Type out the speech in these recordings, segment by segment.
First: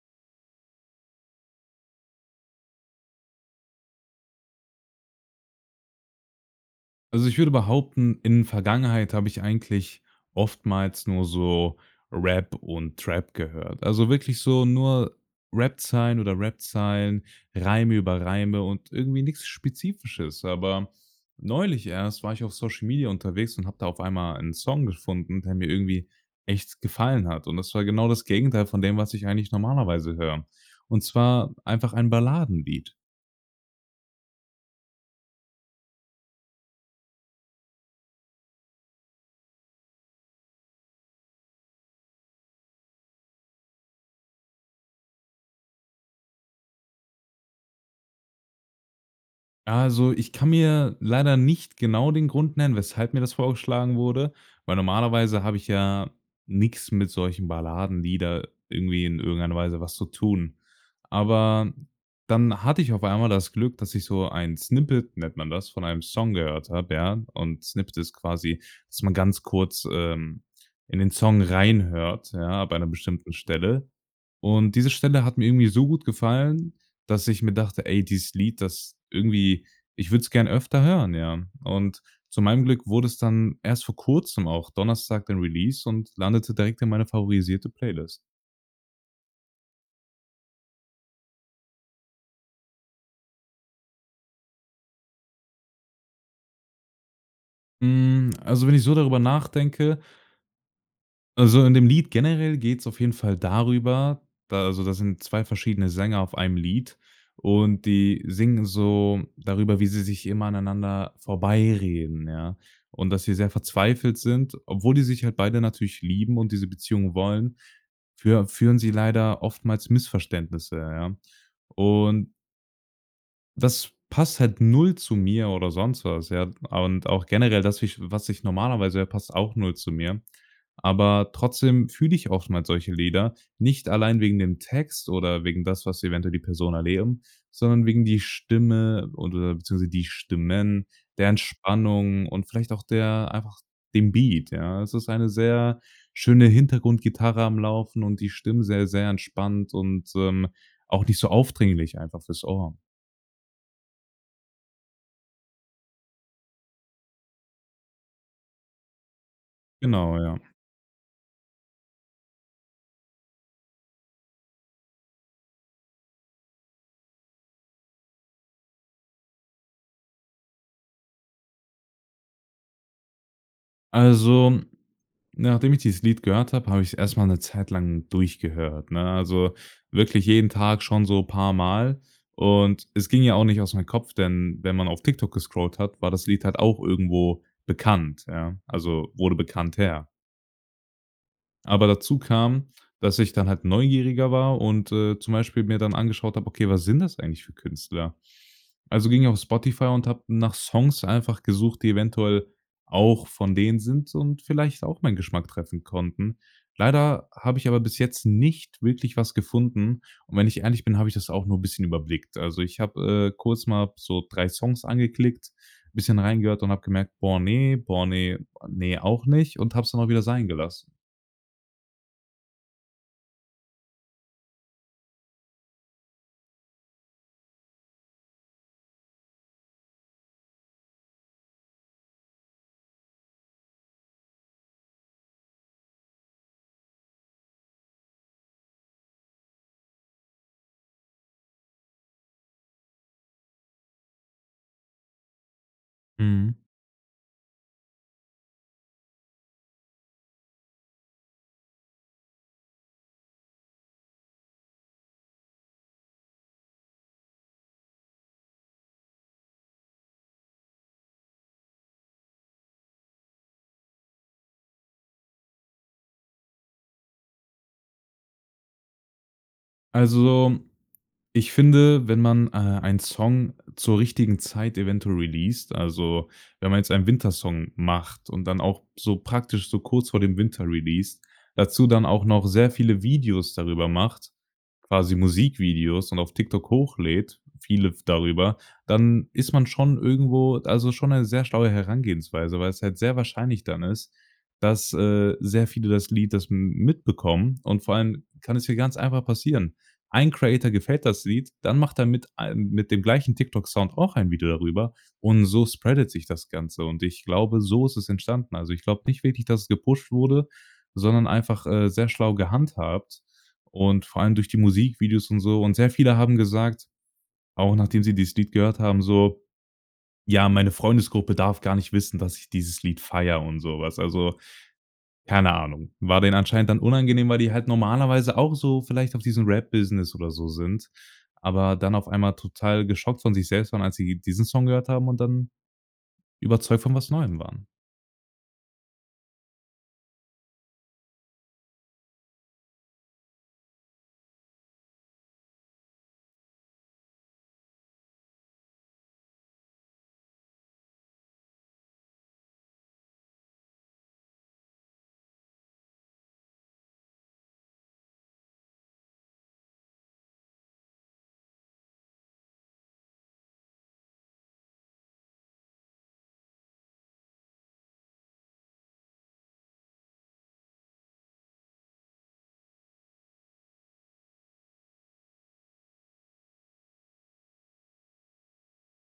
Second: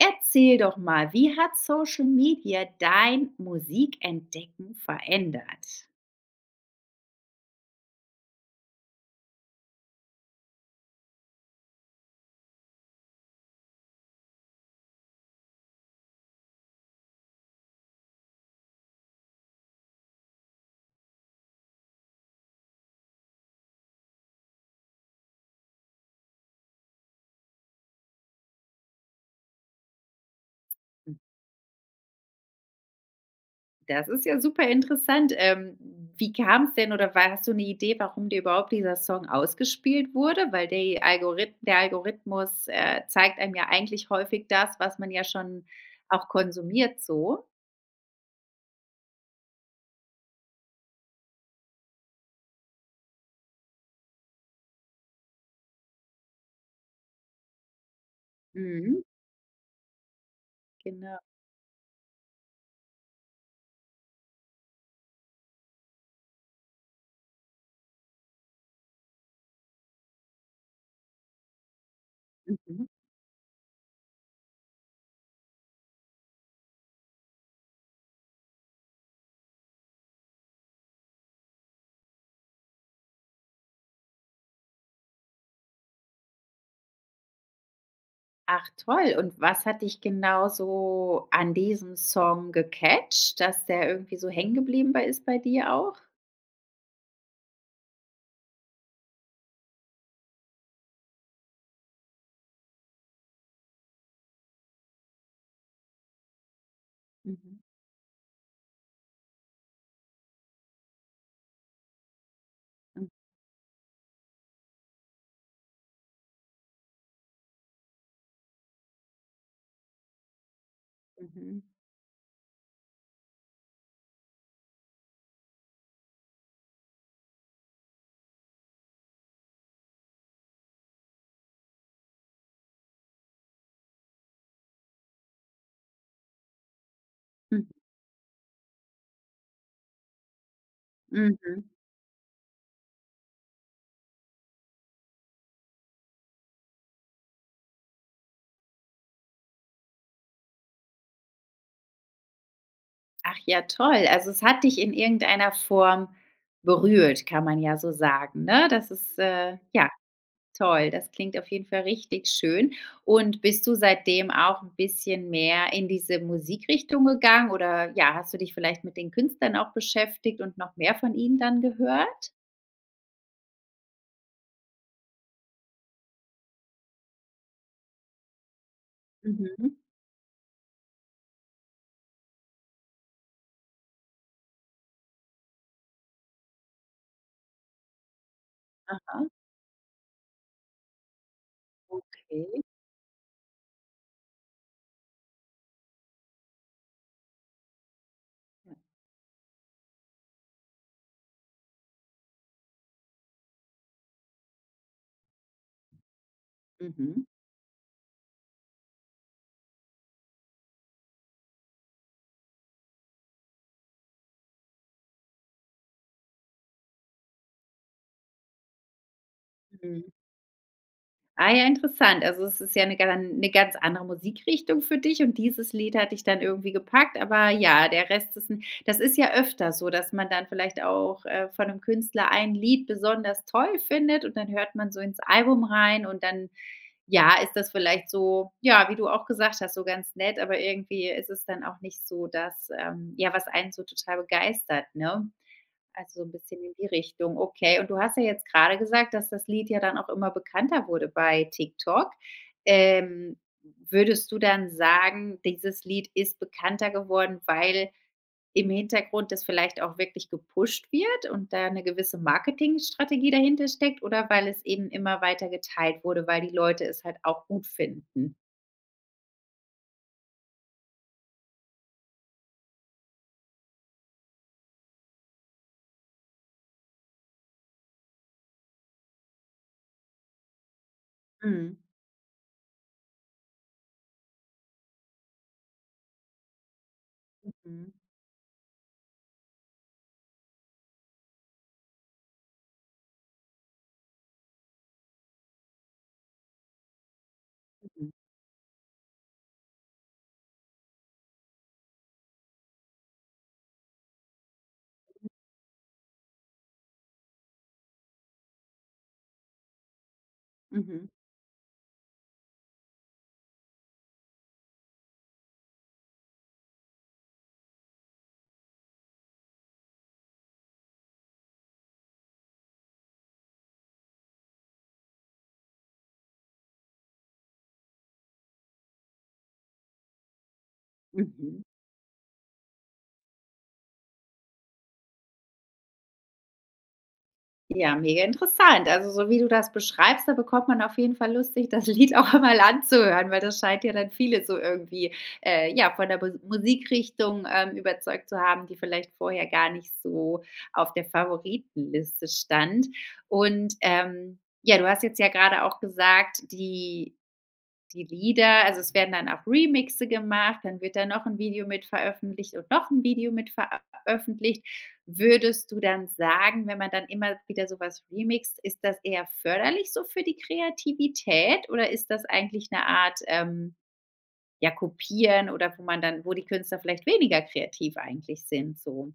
Erzähl doch mal, wie hat Social Media dein Musikentdecken verändert? Also ich würde behaupten, in Vergangenheit habe ich eigentlich oftmals nur so Rap und Trap gehört. Also wirklich so nur Rapzeilen oder Rapzeilen, Reime über Reime und irgendwie nichts Spezifisches. Aber neulich erst war ich auf Social Media unterwegs und habe da auf einmal ein Song gefunden, der mir irgendwie echt gefallen hat. Und das war genau das Gegenteil von dem, was ich eigentlich normalerweise höre. Und Hm. zwar einfach ein Balladenlied. Das ist ja super interessant. Ähm, wie kam's denn oder war hast du 'ne Idee, warum dir überhaupt dieser Song ausgespielt wurde? Weil die Algorith der Algorithmus, äh, zeigt einem ja eigentlich häufig das, was man ja schon auch konsumiert so? Also, ich kann mir leider nicht genau den Grund nennen, weshalb mir das vorgeschlagen wurde, weil normalerweise habe ich ja nix mit solchen Balladenlieder irgendwie Mhm. in irgendeiner Weise was zu tun. Genau. Aber dann hatte ich auf einmal das Glück, dass ich so ein Snippet, nennt man das, von einem Song gehört hab, ja, und Snippet ist quasi, dass man ganz kurz, ähm, in den Song reinhört, ja, bei 'ner Mhm. bestimmten Stelle. Und diese Stelle hat mir irgendwie so gut gefallen, dass ich mir dachte: „Ey, dieses Lied, das irgendwie ich würd's gern öfter hören“, ja? Und zu meinem Glück wurde es dann erst vor Kurzem, auch Donnerstag den Release und landete direkt in meine favorisierte Playlist. Ach toll. Und was hat dich genau so an diesem Song gecatched, dass der irgendwie so hängen geblieben bei ist bei dir auch? Hm, also wenn ich so darüber nachdenke Also in dem Lied generell geht's auf jeden Fall darüber, da also da sind 2 verschiedene Sänger auf einem Lied. Mhm. Und die singen so darüber, wie sie sich immer aneinander vorbeireden, ja. Hm. Und dass sie sehr verzweifelt sind, obwohl die sich halt beide natürlich lieben und diese Beziehung wollen, führ führen sie leider oftmals Missverständnisse, ja. Mhm. Und das passt halt 0 zu mir oder sonst was, ja. A und auch generell das wie ich was ich normalerweise ja, passt auch 0 zu mir. Aber trotzdem fühle ich oftmals solche Lieder, nicht allein wegen dem Text oder wegen das, was eventuell die Person erleben, Mhm. sondern wegen die Stimme oder beziehungsweise die Stimmen, der Mhm. Entspannung und vielleicht auch der einfach den Beat, ja? Es ist eine sehr schöne Hintergrundgitarre am Laufen und die Stimmen sehr, sehr entspannt und, ähm, auch nicht so aufdringlich einfach fürs Ohr. Ach ja, toll. Also es hat dich in irgendeiner Form berührt, kann man ja so sagen, ne? Das ist, äh, ja, Genau, ja. toll. Das klingt auf jeden Fall richtig schön. Und bist du seitdem auch 'n bisschen mehr in diese Musikrichtung gegangen oder, ja, hast du dich vielleicht mit den Künstlern auch beschäftigt und noch mehr von ihnen dann gehört? Also nachdem ich dieses Lied gehört habe, habe ich's erstmal 'ne Zeit lang durchgehört, ne? Also Mhm. wirklich jeden Tag schon so paar Mal. Und es ging ja auch nicht aus mein Kopf, denn wenn man auf TikTok gescrollt hat, war das Lied halt auch irgendwo bekannt, ja. Also Aha. wurde bekannter. Aber dazu Okay. kam, dass ich dann halt neugieriger war und, äh, zum Beispiel mir dann angeschaut habe: „Okay, was sind das eigentlich für Künstler?“ Also ging auf Spotify und habe nach Songs einfach gesucht, die eventuell auch von denen sind und vielleicht auch meinen Geschmack treffen konnten. Mhm. Leider habe ich aber bis jetzt nicht wirklich was gefunden. Und wenn ich ehrlich bin, habe ich das auch nur 'n bisschen überblickt. Also ich habe, äh, kurz mal so 3 Songs angeklickt, bisschen reingehört und habe gemerkt: „Boah, ne, boah, ne, boah, ne, auch nicht“, und habe. es dann auch Mhm. wieder sein gelassen. Ah ja interessant. Also es ist ja 'ne gan 'ne ganz andere Musikrichtung für dich und dieses Lied hat dich dann irgendwie gepackt, aber ja, der Rest ist 'n das ist ja öfter so, dass man dann vielleicht auch, äh, von 'nem Künstler ein Lied besonders toll findet und dann hört man so ins Album rein und dann, ja, ist das vielleicht so ja, wie du auch gesagt hast, so ganz nett, aber irgendwie ist es dann auch nicht so, das, ähm, ja, was einen so total begeistert, ne? Also 'n Mhm. bisschen in die Richtung. Okay. Und du hast ja jetzt grade gesagt, dass das Lied ja dann auch immer bekannter wurde bei TikTok. Ähm, würdest du dann sagen, dieses Lied ist bekannter geworden, weil im Hintergrund das vielleicht auch wirklich gepusht wird und da 'ne gewisse Marketingstrategie dahinter steckt oder weil es eben immer weiter geteilt wurde, weil die Leute es halt auch gut finden? Also, ich finde, wenn man, äh, einen Song zur richtigen Zeit eventuell releast, also wenn man jetzt einen Winter-Song macht und dann auch so praktisch so kurz vor dem Winter releast, Mhm. dazu dann auch noch sehr viele Videos darüber macht, quasi Musikvideos und auf TikTok hochlädt, viele Mhm. f darüber, dann ist man schon irgendwo also schon 'ne sehr schlaue Herangehensweise, weil's halt sehr wahrscheinlich dann ist, dass, äh, sehr viele das Lied das m mitbekommen. Und vor Mhm. allem kann es hier ganz einfach passieren. Ein Creator gefällt das Lied, dann macht er mit ein mit dem gleichen TikTok Sound auch ein Video darüber, und so spreadet sich das Ganze. Und ich glaube, so ist es entstanden. Also, ich glaube nicht wirklich, dass es gepusht wurde, Mhm. sondern einfach, äh, sehr schlau gehandhabt und vor allem durch die Musikvideos und so. Und sehr viele haben gesagt, auch nachdem sie dieses Lied gehört haben, so: „Ja, meine Freundesgruppe darf gar nicht wissen, dass ich dieses Lied feiere.“ und so was. Also, keine Ahnung. War denen anscheinend dann unangenehm, weil die halt normalerweise auch so vielleicht auf diesem Rap-Business oder so sind, Mhm. aber dann auf einmal total geschockt von sich selbst waren, als sie diesen Song gehört haben und dann überzeugt von was Neuem waren. Ja, mega interessant. Also, so wie du das beschreibst, da bekommt man auf jeden Fall Lust, sich das Lied auch einmal anzuhören, weil das scheint ja dann viele so irgendwie, äh, ja, von der Mu Musikrichtung, ähm, überzeugt zu haben, die vielleicht vorher gar nicht so auf der Favoritenliste stand. Und, ähm, ja, du hast jetzt ja grade auch gesagt, die die Lieder also es werden dann auch Remixe gemacht, dann wird da noch 'n Video mit veröffentlicht und noch 'n Video mit ver ä öffentlicht. Würdest du dann sagen, wenn man dann immer wieder so was remixt, ist das eher förderlich so für die Kreativität oder ist das eigentlich 'ne Art, ähm, ja, Kopieren oder wo man dann wo die Künstler vielleicht weniger kreativ eigentlich sind so?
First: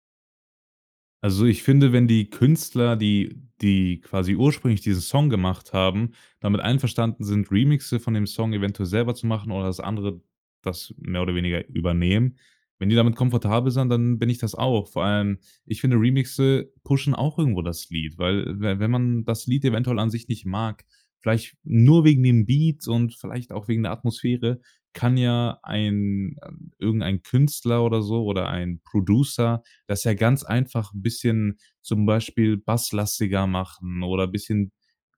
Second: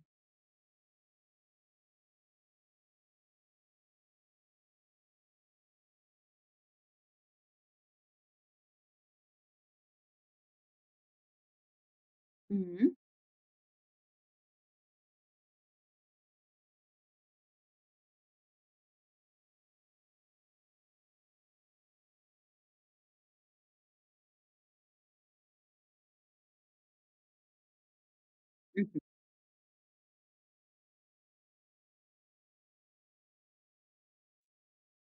Also, ich finde, wenn die Künstler, die die quasi ursprünglich diesen Song gemacht haben, damit einverstanden sind, Remixe von dem Song eventuell selber zu machen oder das andere das mehr oder weniger übernehmen. Wenn Mhm. die damit komfortabel sind, dann bin ich das auch. Vor allem, ich finde Remixe pushen auch irgendwo das Lied, weil we wenn man das Lied eventuell an sich nicht mag, vielleicht nur wegen den Beats und vielleicht auch wegen der Atmosphäre, kann ja ein irgendein Künstler oder so oder ein Mhm. Producer das ja ganz einfach 'n bisschen zum Beispiel basslastiger machen oder bisschen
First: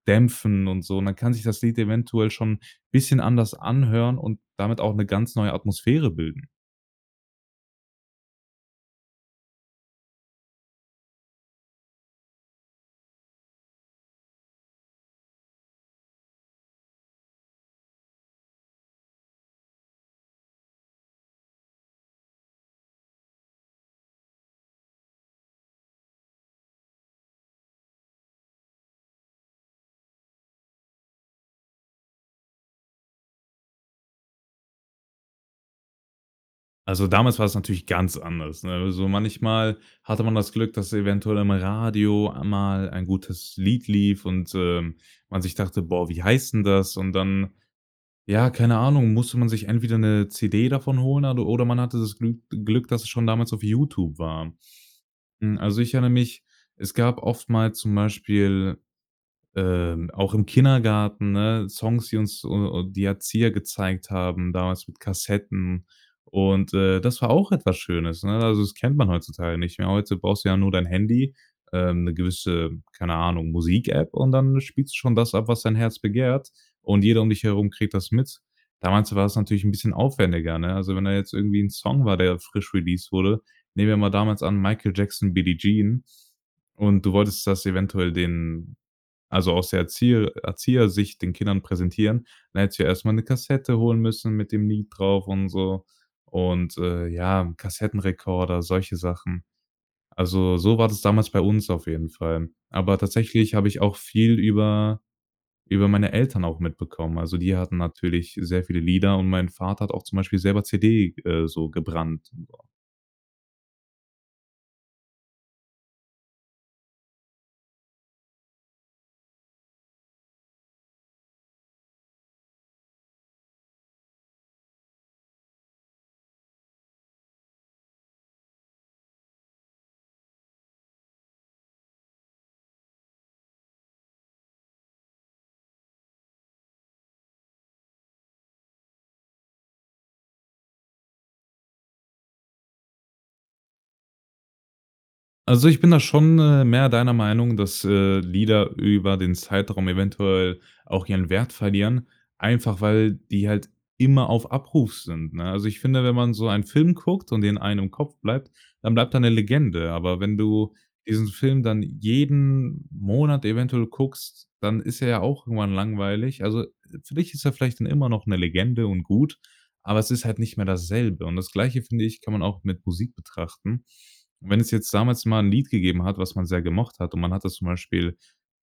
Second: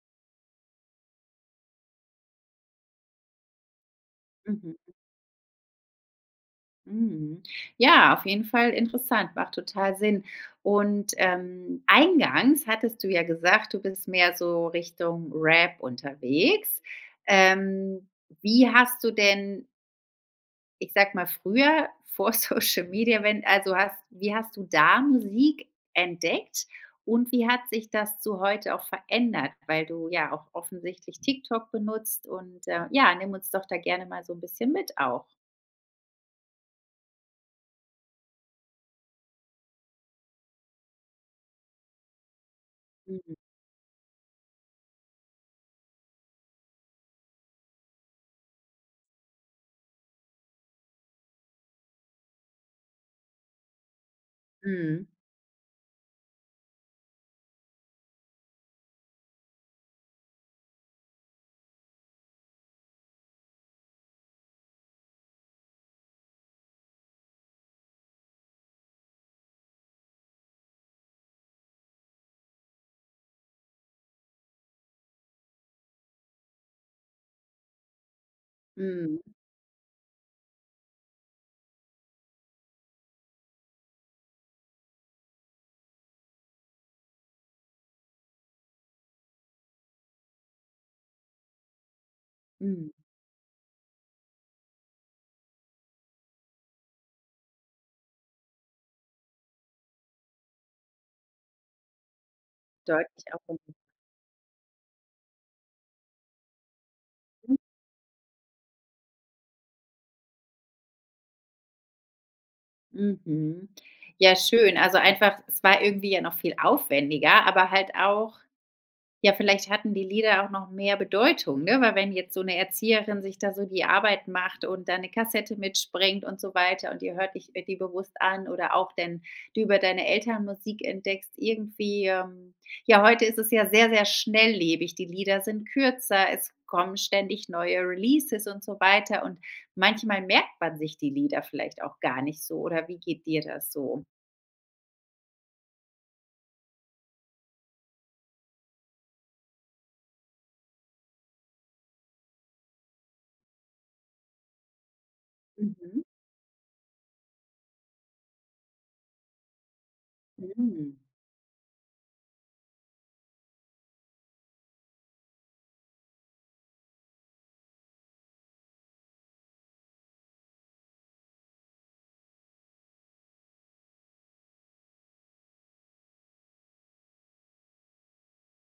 dämpfen und so. Und dann kann sich das Lied eventuell schon bisschen anders anhören und Mhm. damit auch 'ne ganz neue Atmosphäre bilden. Mhm. Ja, auf jeden Fall interessant, macht total Sinn. Und, ähm, eingangs hattest du ja gesagt, du bist mehr so Richtung Rap unterwegs. Ähm, wie hast du denn ich sag mal, früher vor Social Media, wenn also hast wie hast du da Musik entdeckt? Und wie hat sich das zu heute auch verändert, weil du ja auch offensichtlich TikTok benutzt und, äh, ja, nimm uns doch da gerne mal so 'n bisschen mit auch. Also, damals war es natürlich ganz anders, ne? Also, manchmal hatte man das Glück, dass eventuell am Radio mal ein Mhm. gutes Lied lief und, äh, man sich dachte: „Boah, wie heißt 'n das?“ Und dann, ja, keine Ahnung, musste man sich entweder 'ne CD davon holen a oder man hatte das Glü Glück, dass es schon damals auf YouTube war. Mhm. Hm, also ich erinnere mich, es gab oftmals zum Beispiel, äh, auch im Kindergarten, ne, Songs, die uns u u die Erzieher gezeigt haben damals mit Kassetten. Und, äh, das war auch etwas Schönes, ne? Also, das kennt man heutzutage nicht mehr. Heute brauchst du ja nur dein Handy, ähm, 'ne gewisse, keine Ahnung, Musikapp und dann spielst du schon das ab, was dein Herz begehrt und jeder um dich herum kriegt das mit. Damals Mhm. war es natürlich 'n bisschen aufwendiger, ne? Also wenn da jetzt irgendwie 'n Song war, der frisch released wurde, nehmen wir mal damals an Michael Jackson, Billy Jean und du wolltest das eventuell den also aus der Erzieher Erzieher-Sicht den Kindern präsentieren. Dann hättest du ja Mhm. erst mal 'ne Kassette holen müssen mit dem Lied drauf und so. Und, äh, ja, 'n Kassettenrekorder, solche Sachen. Also, so war das damals bei uns auf jeden Fall. Aber Deutlich tatsächlich habe erfunden. ich auch viel über über meine Eltern auch mitbekommen. Also, Mhm. die hatten natürlich sehr viele Lieder und mein Vater hat auch zum Beispiel selber CD, äh, so gebrannt. Mhm. Ja schön. Also einfach es war irgendwie ja noch viel aufwendiger, aber halt auch ja, vielleicht hatten die Lieder auch noch mehr Bedeutung, ne, weil wenn jetzt so 'ne Erzieherin sich da so die Arbeit macht und da 'ne Kassette mitbringt und so weiter und ihr hört ich äh, die bewusst an oder auch denn du über deine Eltern Musik entdeckst irgendwie Ähm, ja, heute ist es ja sehr, sehr schnelllebig. Die Lieder sind kürzer, es kommen ständig neue Releases und so weiter. Und manchmal merkt man sich die Lieder vielleicht auch gar nicht so. Oder wie geht dir das so? Also ich bin da schon, äh, mehr deiner Meinung, dass, äh, Lieder über den Zeitraum eventuell auch ihren Wert verlieren, einfach weil die halt immer auf Abruf sind, ne? Also ich finde, Mhm. wenn man so ein Film guckt und den einen im Kopf bleibt, dann bleibt da 'ne Legende. Aber wenn du Mm. diesen Film dann jeden Monat eventuell guckst, dann ist er ja auch irgendwann langweilig. Also, äh, für dich ist er vielleicht dann immer noch 'ne Legende und gut, aber es ist halt nicht mehr dasselbe. Und das Gleiche, finde ich, kann man auch mit Musik betrachten. Wenn es jetzt damals mal 'n Lied gegeben hat, was man sehr gemocht hat und man hat das zum Beispiel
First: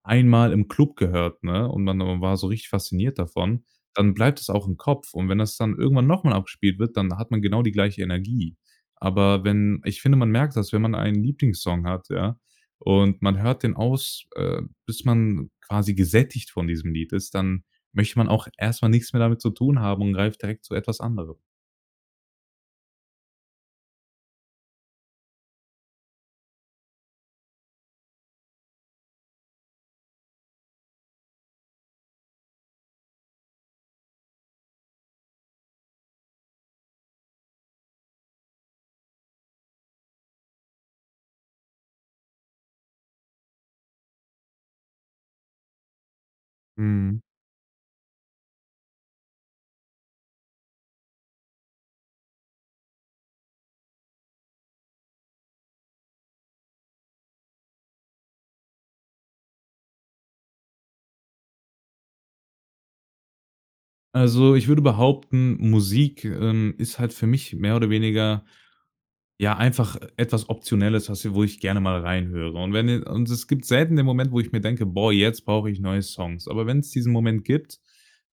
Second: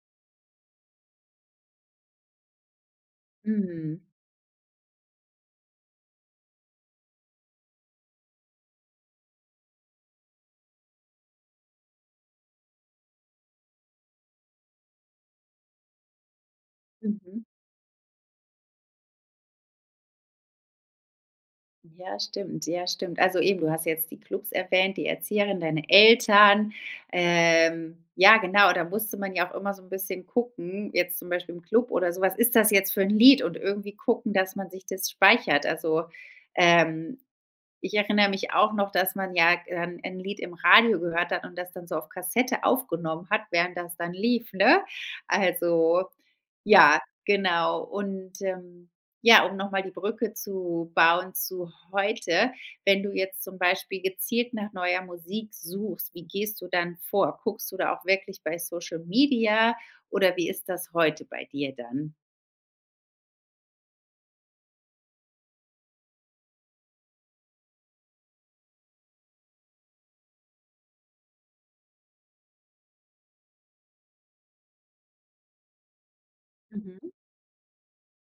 einmal im Club gehört, ne, und man o war so richtig fasziniert davon, Mhm. dann bleibt das auch im Kopf. Und wenn das dann irgendwann noch mal abspielt wird, dann hat man genau die gleiche Energie. Aber wenn ich finde, man merkt das, wenn man einen Lieblingssong hat, ja, und man hört den aus äh, bis man quasi gesättigt von diesem Lied ist, Mhm. dann möchte man auch erst mal nix mehr damit zu tun haben und greift direkt zu etwas anderem. Ja, stimmt. Ja, stimmt. Also eben, du hast jetzt die Clubs erwähnt, die Erzieherin, deine Eltern. Ähm, ja, genau, da musste man ja auch immer so 'n bisschen gucken, jetzt zum Beispiel im Club oder so: Was ist das jetzt fürn Lied? Und irgendwie gucken, dass man sich das speichert. Also, ähm, ich erinnere mich auch noch, dass man ja en 'n Lied im Radio gehört hat und das dann so auf Kassette aufgenommen hat, während das dann lief, ne? Also ja, Mhm. genau. Und, ähm, ja, um noch mal die Brücke zu bauen zu heute: Wenn du jetzt zum Beispiel gezielt nach neuer Musik suchst, wie gehst du dann vor? Guckst du da auch wirklich bei Social Media oder wie ist das heute bei dir dann? Also ich würde behaupten, Musik, ähm, ist halt für mich mehr oder weniger ja einfach, äh, etwas Optionelles, was wo ich gerne mal reinhöre. Und wenn je Und es gibt selten den Moment, wo ich mir denke: „Boah, jetzt brauche ich neue Songs.“ Aber wenn's Mhm. diesen Moment gibt,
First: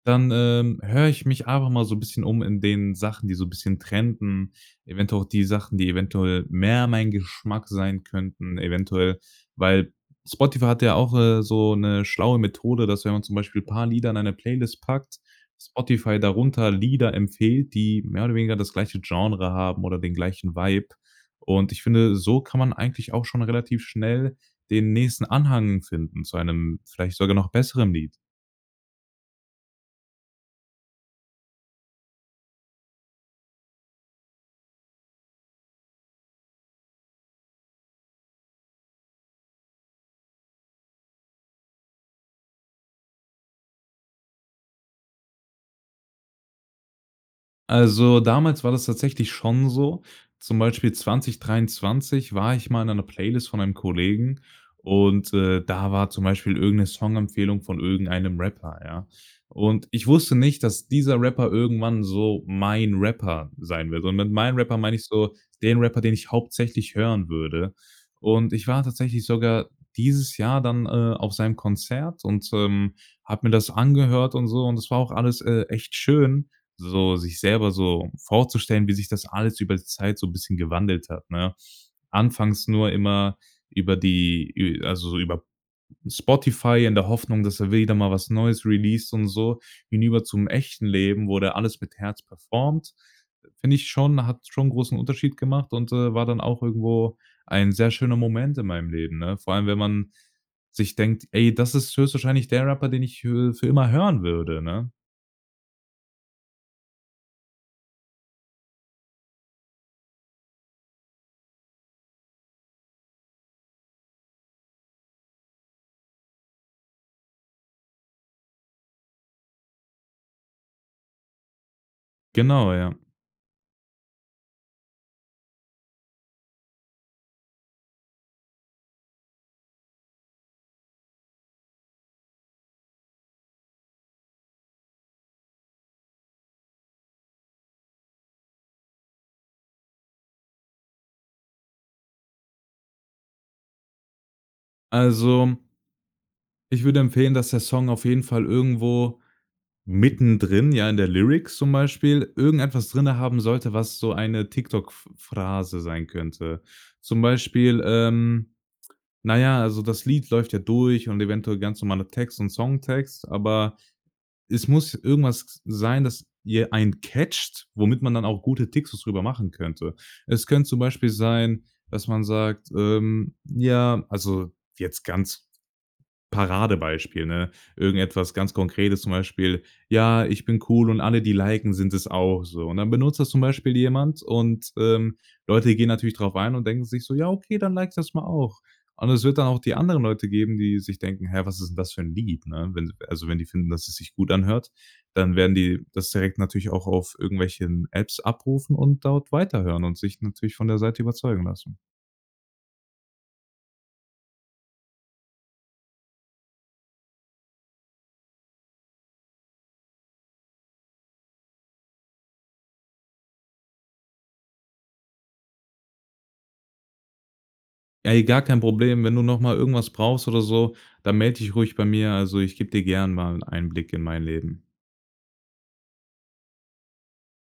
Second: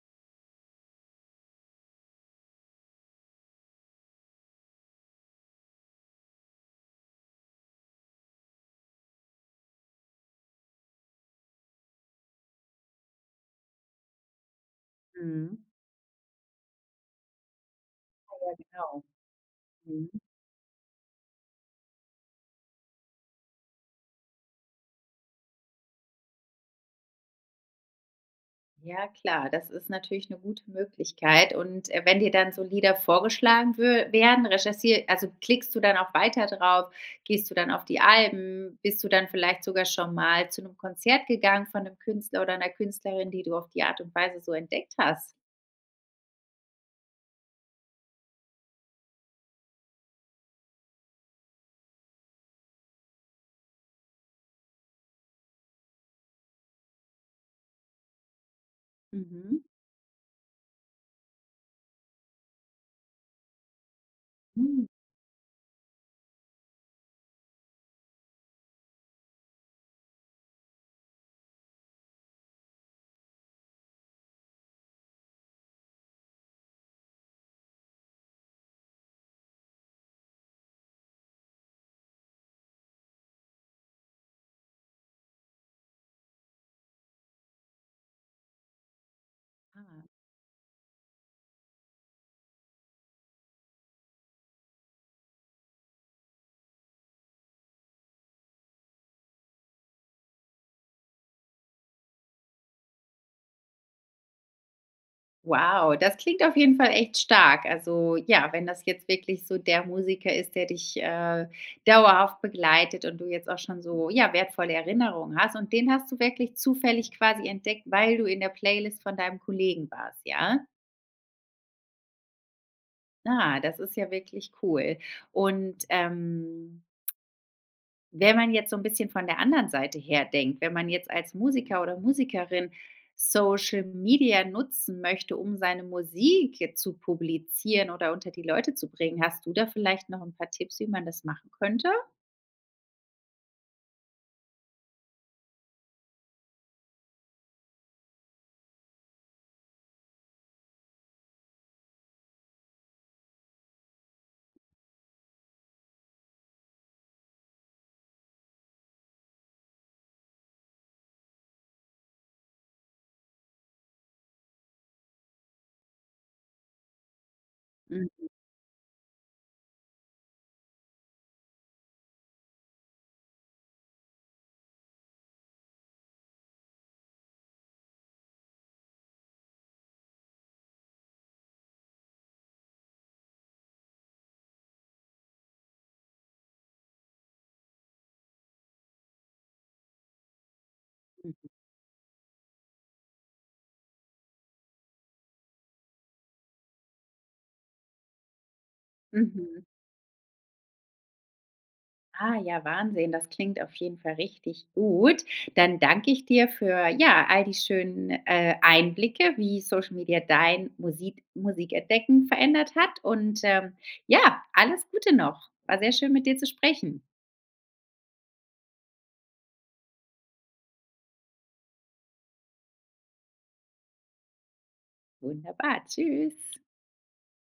dann, ähm, höre ich mich einfach mal so 'n bisschen in den Sachen, die so 'n bisschen trenden. Eventuell auch die Sachen, die eventuell mehr mein Geschmack sein könnten eventuell. Weil Spotify hat ja auch, äh, so 'ne schlaue Methode, dass wenn man zum Beispiel paar Lieder in eine Playlist packt, Mhm. Spotify darunter Lieder empfiehlt, die mehr oder Ja, weniger das gleiche genau. Genre haben oder den Mhm. gleichen Vibe. Und ich finde, so kann man eigentlich auch schon relativ schnell den nächsten Anhang finden zu einem vielleicht sogar noch besseren Lied. Ja klar, das ist natürlich 'ne gute Möglichkeit und, äh, wenn dir dann so Lieder vorgeschlagen wür werden, recherchier also klickst du dann auch weiter drauf, gehst du dann auf die Alben, bist du dann vielleicht sogar schon mal zu 'nem Konzert gegangen von 'nem Künstler oder 'ner Künstlerin, die du auf die Art und Weise so entdeckt hast? Also, damals war das tatsächlich schon so. Zum Beispiel 2023 war ich mal in 'ner Playlist von einem Kollegen und, äh, da war zum Beispiel irgend 'ne Songempfehlung von irgendeinem Rapper, ja. Mhm. Und ich wusste nicht, dass dieser Rapper irgendwann so mein Rapper sein wird. Und mit meinem Rapper Hm. meine ich so den Rapper, den ich hauptsächlich hören würde. Und ich war tatsächlich sogar dieses Jahr dann, äh, auf seinem Konzert und, ähm, habe mir das angehört und so. Und es war auch alles, äh, echt schön, so sich selber so vorzustellen, wie sich das alles über die Zeit so 'n bisschen gewandelt hat, ne? Anfangs nur immer über die ü also so über Spotify, in der Hoffnung, dass er wieder mal was Neues released und so. Ah. Hinüber zum echten Leben wo der alles mit Herz performed, finde ich schon, hat schon großen Unterschied gemacht und, äh, war dann auch irgendwo ein sehr schöner Moment in meinem Leben, ne? Vor allem, wenn man sich denkt: „Ey, das ist höchstwahrscheinlich der Rapper, den ich hö für für immer hören würde,“ ne? Wow, das klingt auf jeden Fall echt stark. Also ja, wenn das jetzt wirklich so der Musiker ist, der dich, äh, dauerhaft begleitet und du jetzt auch schon so, ja, wertvolle Erinnerungen hast und den hast du wirklich zufällig quasi entdeckt, weil du in der Playlist von deinem Kollegen warst, ja? Genau, ja. Ah, das ist ja wirklich cool. Und, ähm wenn man jetzt so 'n bisschen von der anderen Seite her denkt, wenn man jetzt als Musiker oder Musikerin Social Media nutzen möchte um seine Musik jetzt zu publizieren oder unter die Leute zu bringen, hast du da vielleicht noch 'n paar Tipps, wie man das machen könnte? Also ich würde empfehlen, dass der Song auf jeden Fall irgendwo mittendrin, ja in der Lyrics zum Beispiel, irgendetwas drinnen haben sollte, was so eine TikTok Ph Phrase sein könnte. Zum Beispiel, ähm, na ja, also das Lied läuft ja durch und eventuell ganz normaler Text und Songtext, aber es muss irgendwas sein, dass ihr ein catcht, womit man dann Mhm. auch gute TikToks drüber machen könnte. Es könnte zum Beispiel sein, dass man sagt, ähm, „ja“ also jetzt ganz Paradebeispiel, ne? Irgendetwas ganz Konkretes zum Beispiel: „Ja, ich bin cool und alle, die liken, sind es auch,“ so. Und dann benutzt das zum Beispiel jemand und, ähm, Leute gehen natürlich drauf ein und denken sich so: „Ja okay, dann like ich das mal auch.“ Und es wird dann auch die anderen Leute geben, die sich denken: „Hä, Mhm. was ist denn das für 'n Lied,“ ne? Wenn also wenn die finden, dass es sich gut anhört, dann werden die das direkt natürlich auch auf irgendwelchen Apps abrufen und dort Mhm. weiterhören und sich natürlich von der Seite überzeugen lassen. Ah, ja, Wahnsinn, das klingt auf jeden Fall richtig gut. Dann danke ich dir für, ja, all die schönen, äh, Einblicke, wie Social Media dein Musik Musikentdecken verändert hat und, ähm, ja, alles Gute noch. War sehr schön, mit dir zu sprechen. Ey, gar kein Problem. Wenn du noch mal irgendwas brauchst oder so, dann melde dich ruhig bei mir. Also, ich gebe dir gern mal 'n Einblick in mein Leben. Wunderbar. Tschüss.